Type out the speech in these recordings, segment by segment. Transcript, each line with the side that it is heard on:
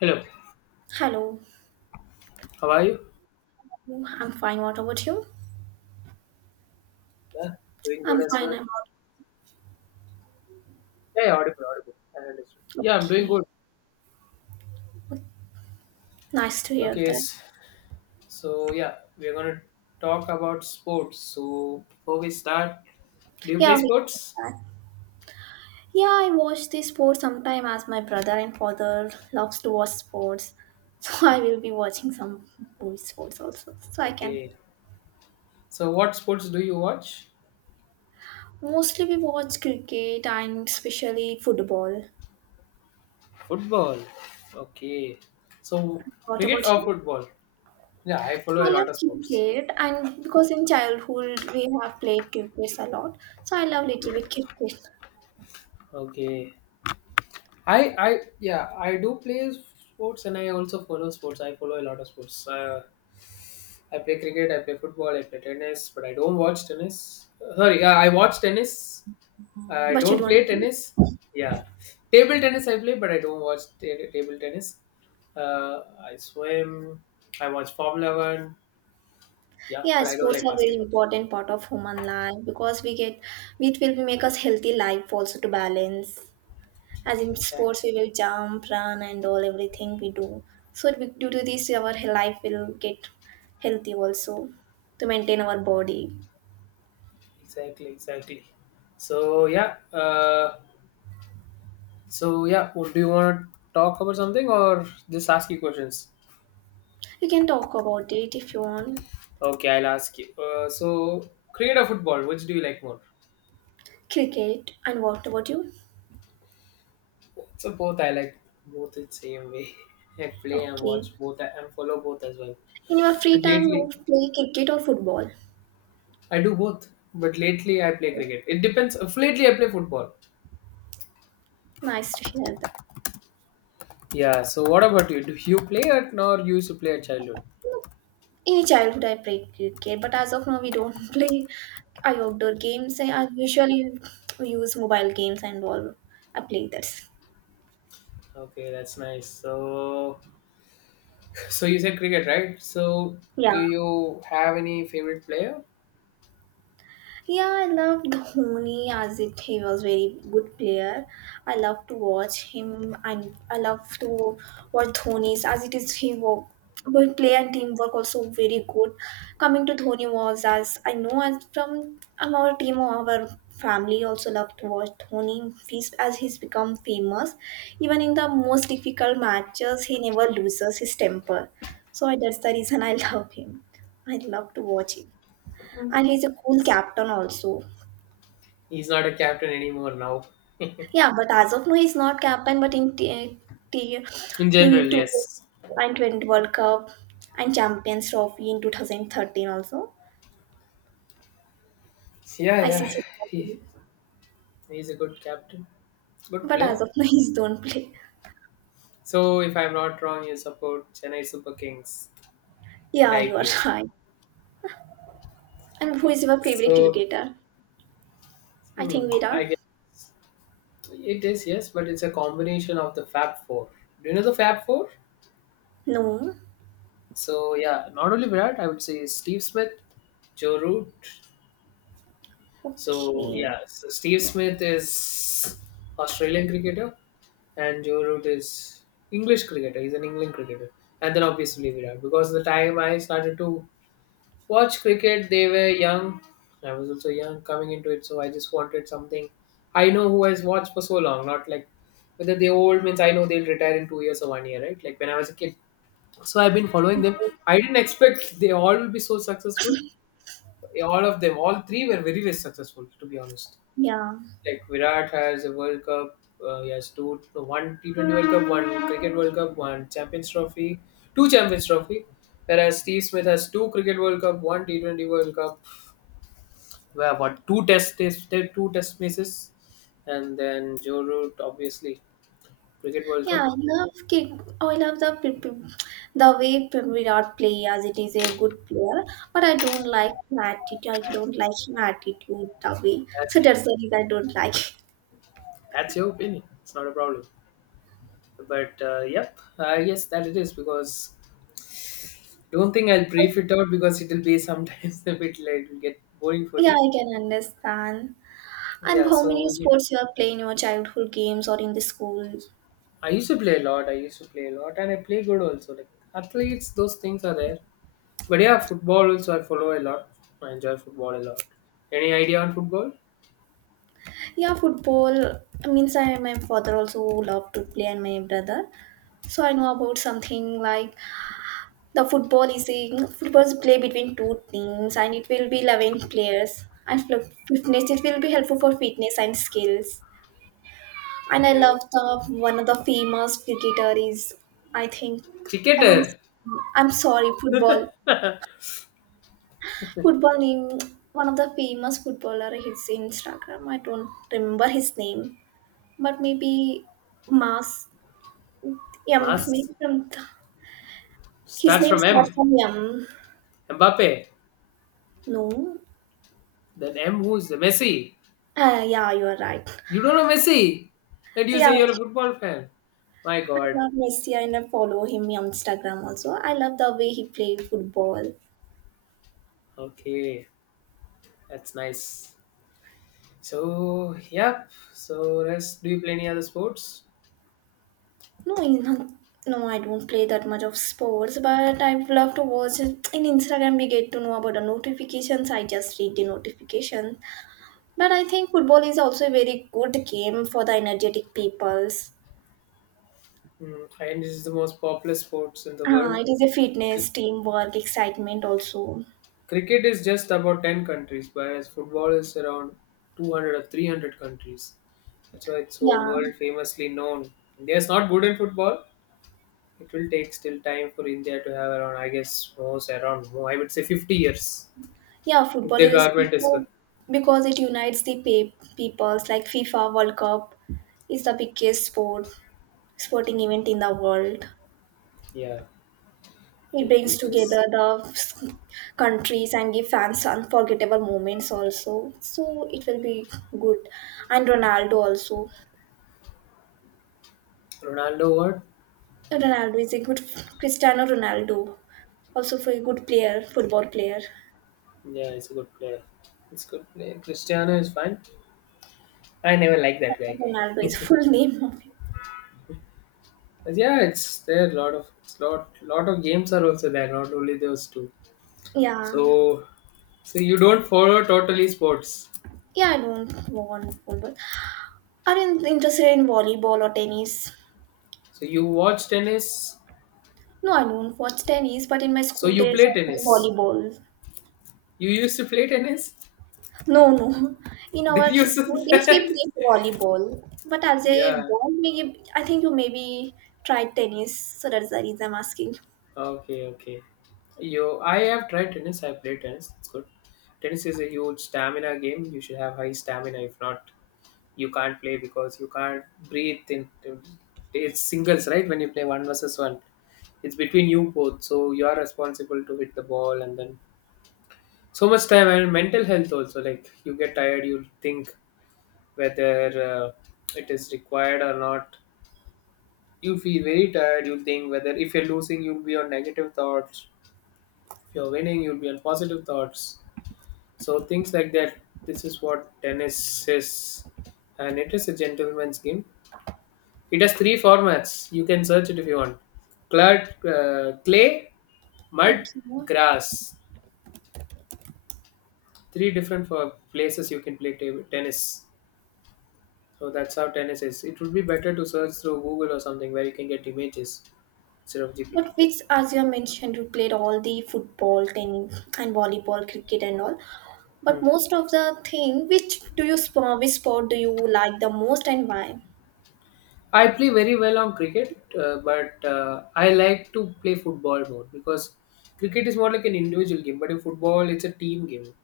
left: Hello,
right: Hello,
left: how are you?
right: I'm fine. What about you?
left: Yeah, doing good
right: I'm
left: as
right: fine.
left: well.
right: I'm out.
left: Yeah, yeah, audible, audible. I understood. Yeah, I'm doing
right: Okay.
left: good.
right: Nice to hear
left: Okay,
right: that.
left: so yeah, we're gonna talk about sports. So before we start, do you play
right: Yeah, we can
left: sports?
right: start. Yeah, I watch the sports sometime as my brother and father loves to watch sports. So I will be watching some boys sports also. So I can
left: Okay. So what sports do you watch?
right: Mostly we watch cricket and especially football.
left: Football. Okay. So
right: What
left: cricket
right: about
left: or
right: you?
left: football? Yeah, I follow
right: I
left: a lot
right: love
left: of sports.
right: cricket, and because in childhood we have played cricket a lot. So I love little bit cricket.
left: Okay. I I yeah, I do play sports and I also follow sports. I follow a lot of sports. I play cricket, I play football, I play tennis, but I don't watch tennis. Sorry, yeah, I watch tennis. I
right: But you
left: don't play
right: don't play.
left: tennis. Yeah, table tennis I play, but I don't watch table tennis. Uh, I swim. I watch Formula One. Yeah,
right: Yeah,
left: but I don't
right: sports
left: like
right: are very
left: basketball.
right: important part of human life because we get it will make us healthy life also to balance. As in sports,
left: Exactly,
right: we will jump, run, and all everything we do. So it will- due to this, our life will get healthy also to maintain our body.
left: exactly, exactly. So yeah, so yeah. Well, do you want to talk about something or just ask you questions?
right: You can talk about it if you want.
left: Okay, I'll ask you. So, cricket or football, which do you like more?
right: Cricket, and what about you?
left: So both I like both the same way. I play and
right: Okay.
left: watch both and follow both as well.
right: In your free
left: But
right: time,
left: lately
right: you play cricket or football.
left: I do both. But lately I play cricket. It depends. Lately I play football.
right: Nice to hear that.
left: Yeah. So what about you? Do you play it or you used to play at childhood?
right: In childhood, I played cricket, but as of now, we don't play outdoor games. I usually use mobile games and all. I play that.
left: Okay, that's nice. So you said cricket, right? So do
right: Yeah.
left: you have any favorite player?
right: Yeah, I love Dhoni as it he was very good player. I love to watch him, and I love to watch Dhoni's as it is he work but play and teamwork also very good. Coming to Dhoni was as I know as from our team or our family also love to watch Dhoni he's, as he's become famous. Even in the most difficult matches he never loses his temper. So I- that's the reason I love him. I love to watch him, and he's a cool captain also.
left: He's not a captain anymore now.
right: Yeah, but as of now, he's not captain. But in t-
left: In general,
right: team two
left: yes.
right: and twenty World Cup and Champions Trophy in 2013 also
left: Yeah, yeah.
right: ICC Trophy.
left: He, he's a good captain. Good
right: But as
left: player.
right: of now, he's don't play.
left: So, if I'm not wrong, you support Chennai Super Kings in the
right: Yeah, you are
left: IPL.
right: right. And who is your favorite
left: So,
right: cricketer? I think
left: I
right: Virat.
left: guess it is, yes, but it's a combination of the Fab Four. Do you know the Fab Four?
right: No.
left: So, yeah, not only Virat, I would say Steve Smith, Joe Root. So,
right: Okay.
left: yeah, so Steve Smith is Australian cricketer and Joe Root is English cricketer. He's an England cricketer. And then obviously Virat, because the time I started to watch cricket, they were young. I was also young coming into it, so I just wanted something. I know who has watched for so long, not like whether they're old means I know they'll retire in 2 years or one year, right? Like when I was a kid. So I've been following them. I didn't expect they all will be so successful. All of them, all three were very, very successful, to be honest.
right: Yeah.
left: Like Virat has a World Cup. He has two, one T20 World Cup, one Cricket World Cup, one Champions Trophy, two Champions Trophy. Whereas Steve Smith has two Cricket World Cup, one T20 World Cup, well, what two two Test matches, and then Joe Root obviously Cricket World
right: Yeah,
left: Cup.
right: I love kick. Oh, I love the Virat play as it is a good player, but I don't like him attitude. I don't like his attitude the way.
left: That's
right: So
left: it.
right: that's the reason I don't like.
left: That's your opinion. It's not a problem. But yes, that it is because don't think I'll brief it out because it'll be sometimes a bit like it'll get boring for
right: Yeah,
left: you.
right: I can understand. And
left: Yeah,
right: how
left: so
right: many
left: yeah.
right: sports you are playing your childhood games or in the school?
left: I used to play a lot. I used to play a lot, and I play good also. Like athletes, those things are there. But yeah, football also I follow a lot. I enjoy football a lot. Any idea on football?
right: Yeah, football. Means I my father also loved to play and my brother. So I know about something like the football is play between two teams, and it will be 11 players. And fitness it will be helpful for fitness and skills. And I
left: Any
right: love the one of the famous cricketer is I think I'm
left: cricketer.
right: I'm sorry football name one of the famous footballer his Instagram I don't remember his name, but maybe Mas M
left: Mas
right: maybe from th- his
left: starts
right: name
left: from
right: starts
left: M.
right: from M,
left: Mbappe.
right: no.
left: Then M who's the Messi.
right: Uh, yeah, you are right.
left: You don't know Messi, and you
right: Yeah,
left: say you're a football fan. My
right: I
left: God.
right: love Messi, and I follow him on Instagram also. I love the way he played football.
left: Okay, that's nice. So yeah. So rest. Do you play any other sports?
right: No, in, no, I don't play that much of sports, but I love to watch it. In Instagram, we get to know about the notifications. I just read the notifications. But I think football is also a very good game for the energetic peoples.
left: Mm, and this is the most popular sports in the
right: Ah,
left: world.
right: it is a
left: Cr-
right: fitness, teamwork, excitement also.
left: Cricket is just about 10 countries, whereas football is around 200 or 300 countries. That's why it's so
right: Yeah.
left: world famously known. India is not good in football. It will take still time for India to have around, I guess, most around, oh, I would say 50 years
right: Yeah,
left: if
right: football
left: their
right: is a
left: government is good.
right: special because it unites the peoples. Like FIFA World Cup is the biggest sporting event in the world.
left: Yeah,
right: It
left: if
right: brings
left: it is
right: together the countries and give fans unforgettable moments also. So it will be good. And Ronaldo also.
left: Ronaldo, what?
right: Ronaldo is a good Cristiano Ronaldo, also for a good player, football player.
left: Yeah, he's a good player. It's good player. Cristiano is fine. I never liked that guy.
right: Ronaldo is full name of him.
left: Yeah, it's there. Lot of games are also there. Not only those two.
right: Yeah.
left: So, so you don't follow totally sports.
right: Yeah, I don't want football. Are you interested in volleyball or tennis?
left: So you watch tennis.
right: No, I don't watch tennis, but in my
left: So
right: school
left: you
right: days,
left: play
right: I play
left: tennis.
right: volleyball.
left: You used to play tennis.
right: No, no. In
left: Did
right: our
left: you
right: school days, we played volleyball. But as a
left: yeah.
right: boy, we, I think you maybe tried tennis, so that's the reason I'm asking.
left: Okay. Okay. You. I have tried tennis. I played tennis. It's good. Tennis is a huge stamina game. You should have high stamina. If not, you can't play because you can't breathe in. It's singles, right? When you play one versus one, it's between you both, so you are responsible to hit the ball and then so much time and mental health also, like you get tired, you think whether it is required or not. You feel very tired, you think whether if you're losing you'll be on negative thoughts, if you're winning you'll be on positive thoughts, so things like that. This is what tennis is, and it is a gentleman's game. It has three formats, you can search it if you want. Clay, mud,
right: Okay.
left: grass, three different places you can play table tennis. So that's how tennis is. It would be better to search through Google or something where you can get images instead of GPT.
right: But which, as you have mentioned, you played all the football, tennis, and volleyball, cricket, and all. But
left: Hmm.
right: most of the thing, which sport do you like the most, and why?
left: I play very well on cricket, but I like to play football more because cricket is more like an individual game, but in football, it's a team game.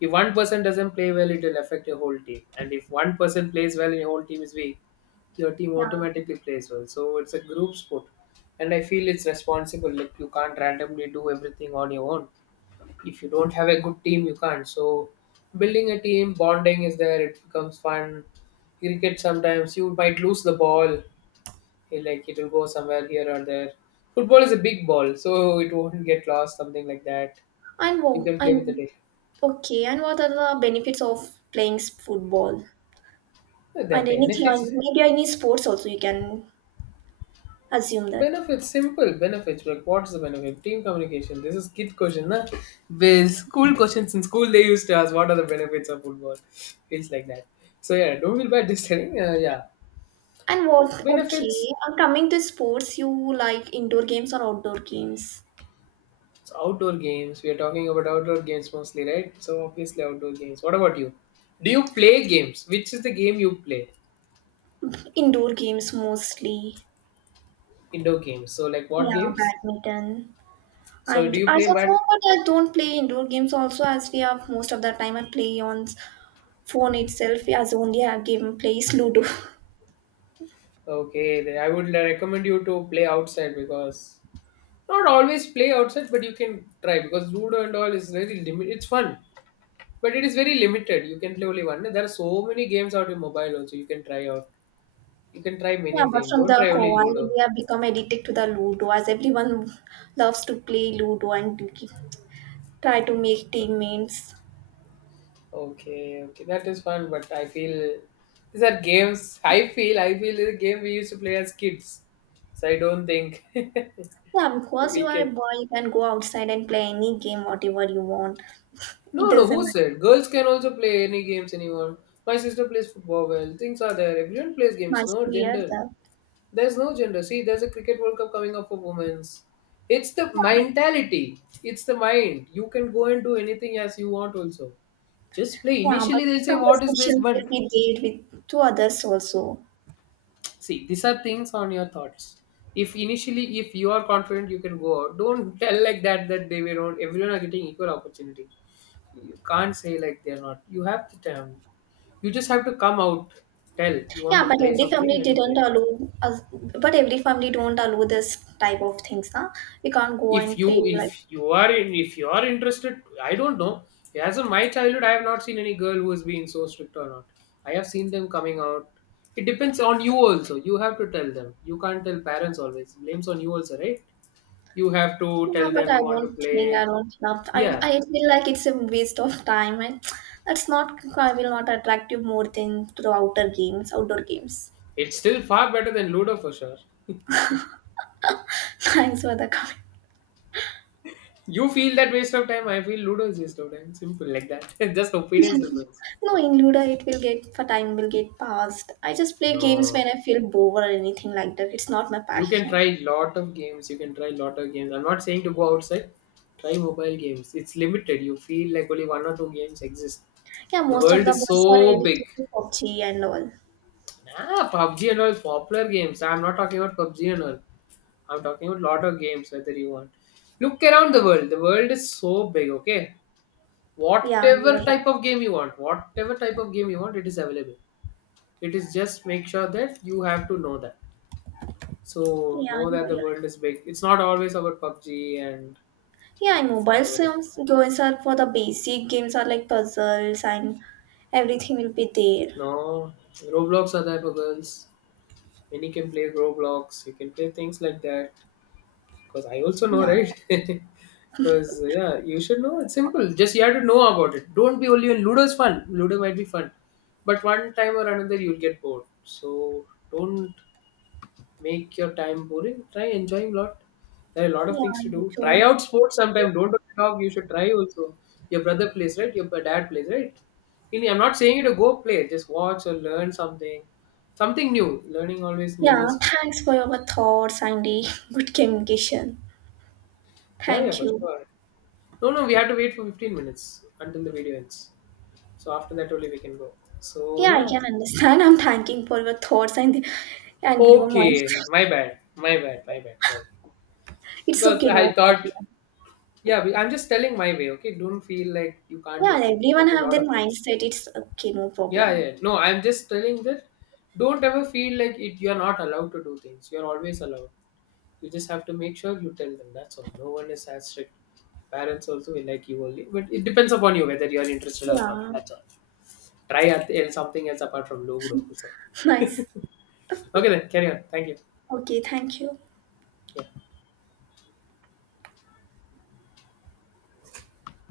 left: If one person doesn't play well, it will affect your whole team, and if one person plays well and your whole team is weak, your team
right: Yeah,
left: automatically plays well. So it's a group sport, and I feel it's responsible. Like you can't randomly do everything on your own. If you don't have a good team, you can't. So building a team, bonding is there. It becomes fun. Cricket sometimes you might lose the ball, he like it'll go somewhere here or there. Football is a big ball, so it won't get lost. Something like that.
right: and
left: You
right: wo-
left: can play with
right: and
left: it.
right: okay, and what are the benefits of playing football?
left: The
right: And anything,
left: benefits,
right: maybe any sports also you can assume that.
left: benefits, simple benefits. Like what's the benefit? Team communication. This is kid question, na? With school questions in school, they used to ask what are the benefits of football. Feels like that. So yeah, don't feel bad This telling. Yeah,
right: And what, okay,
left: benefits.
right: and coming to sports, you like indoor games or outdoor games?
left: It's outdoor games. We are talking about outdoor games mostly, right? So obviously outdoor games. What about you? Do you play games? Which is the game you play?
right: Indoor games mostly.
left: Indoor games. So, like what
right: Yeah,
left: games?
right: badminton.
left: So,
right: And
left: do you
right: as
left: play?
right: of
left: But
right: now, but I don't play indoor games also as we have most of the time I play on phone itself as only a game plays Ludo.
left: okay, then I would recommend you to play outside because not always play outside, but you can try because judo and all is very limited. It's fun, but it is very limited. You can play only one. There are so many games out in mobile also. You can try out. You can try
right: Yeah,
left: many
right: but
left: things.
right: from
left: Don't
right: the
left: try only
right: Goa, we
left: Ludo.
right: have become addicted to the Ludo as everyone loves to play Ludo and try to make teammates.
left: Okay, okay, that is fun. But I feel these are games. I feel the game we used to play as kids. So I don't think
right: Yeah, because you
left: we
right: are a
left: can.
right: boy, you can go outside and play any game, whatever you want. It
left: No, no, who
right: doesn't
left: said? Girls can also play any games anyone. My sister plays football well. Things are there. Everyone plays games.
right: much
left: No
right: to hear
left: gender.
right: that.
left: There's no gender. See, there's a cricket World Cup coming up for women's. It's the
right: Yeah, but,
left: mentality. It's the mind. You can go and do anything as you want also. Just play.
right: yeah, but
left: Initially they say
right: some
left: what is this?
right: restrictions will
left: But
right: be there with to others also.
left: see, these are things on your thoughts. If initially, if you are confident you can go out, don't tell like that that they were not everyone are getting equal opportunity. You can't say like they're not, you have the time, you just have to come out, tell you want
right: Yeah,
left: to
right: but
left: play
right: every
left: something, you
right: family
left: have to play.
right: didn't allow us, but every family don't allow this type of things, huh? We can't go and play
left: If
right: like
left: you are in, if you are interested, I don't know. As in my childhood I have not seen any girl who has been so strict or not. I have seen them coming out. It depends on you also. You have to tell them, you can't tell, parents always blames on you also, right? You have to
right: yeah,
left: tell
right: but
left: them
right: I
left: you want to
right: don't think
left: play.
right: I don't love. I
left: Yeah,
right: I feel like it's a waste of time. I, that's not. I will not attract you more than to the outer games, outdoor games.
left: it's still far better than Ludo for sure.
right: Thanks for the comment.
left: You feel that waste of time, I feel Ludo is waste of time. Simple like that. Just opinions difference.
right: No, in Ludo it will get for time will get passed. I just play games
left: No.
right: when I feel bored or anything like that. It's not my
left: You can
right: passion.
left: try lot of games, you can try lot of games. I'm not saying to go outside. Try mobile games. It's limited. You feel like only one or two games exist.
right: Yeah,
left: The
right: most of
left: world
right: the
left: is
right: boys are
left: so big.
right: addicted to PUBG and all.
left: Nah, PUBG and all is popular games. I'm not talking about PUBG and all. I'm talking about lot of games whether you want. Look around the world. The world is so big, okay?
right: Yeah, you're
left: Whatever
right: right.
left: type of game you want, whatever type of game you want, it is available. It is just make sure that you have to know that, so
right: Yeah,
left: know
right: you're
left: that the
right: right.
left: world is big, it's not always about PUBG. And
right: Yeah, and mobile
left: whatever it is,
right: games are for the basic games are like puzzles, and everything will be there.
left: no, Roblox are there for girls. Many can play Roblox, you can play things like that, because I also know,
right: Yeah,
left: right? Because yeah, you should know, it's simple, just you have to know about it. Don't be only on Ludo's fun. Ludo might be fun, but one time or another you'll get bored. So don't make your time boring. Try enjoying a lot. There are a lot of things to
right: yeah, you
left: do. Try
right: too.
left: out sports sometime. Don't only talk. You should try also. Your brother plays, right? Your dad plays, right? In- I'm not saying you to go play. Just watch or learn something. Something new. Learning always new
right: Yeah,
left: is.
right: thanks for your thoughts and the good communication.
left: Yeah, yeah,
right: Thank
left: for
right: you.
left: sure. No, no, we have to wait for 15 minutes until the video ends. So after that only we can go. So
right: Yeah, I
left: yeah.
right: can understand. I'm thanking for your thoughts and the, and your
left: Okay,
right: mindset.
left: my bad, my bad, my bad. Sorry,
right: It's
left: because
right: okay,
left: I
right: no
left: thought
right: problem.
left: Yeah, we- I'm just telling my way, okay? Don't feel like you can't
right: Yeah,
left: do things. You can
right: everyone
left: do a
right: have
left: lot
right: their
left: of things.
right: mindset. It's okay, no
left: Yeah,
right: problem.
left: yeah. No, I'm just telling that don't ever feel like it you're not allowed to do things. You're always allowed. You just have to make sure you tell them. That's all. No one is as strict. Parents also will like you only. But it depends upon you whether you're interested or not.
right: Yeah,
left: That's all. Try at- something else apart from Logudo. So.
right: nice.
left: Okay then, carry on. Thank you.
right: Okay, thank you.
left: Yeah.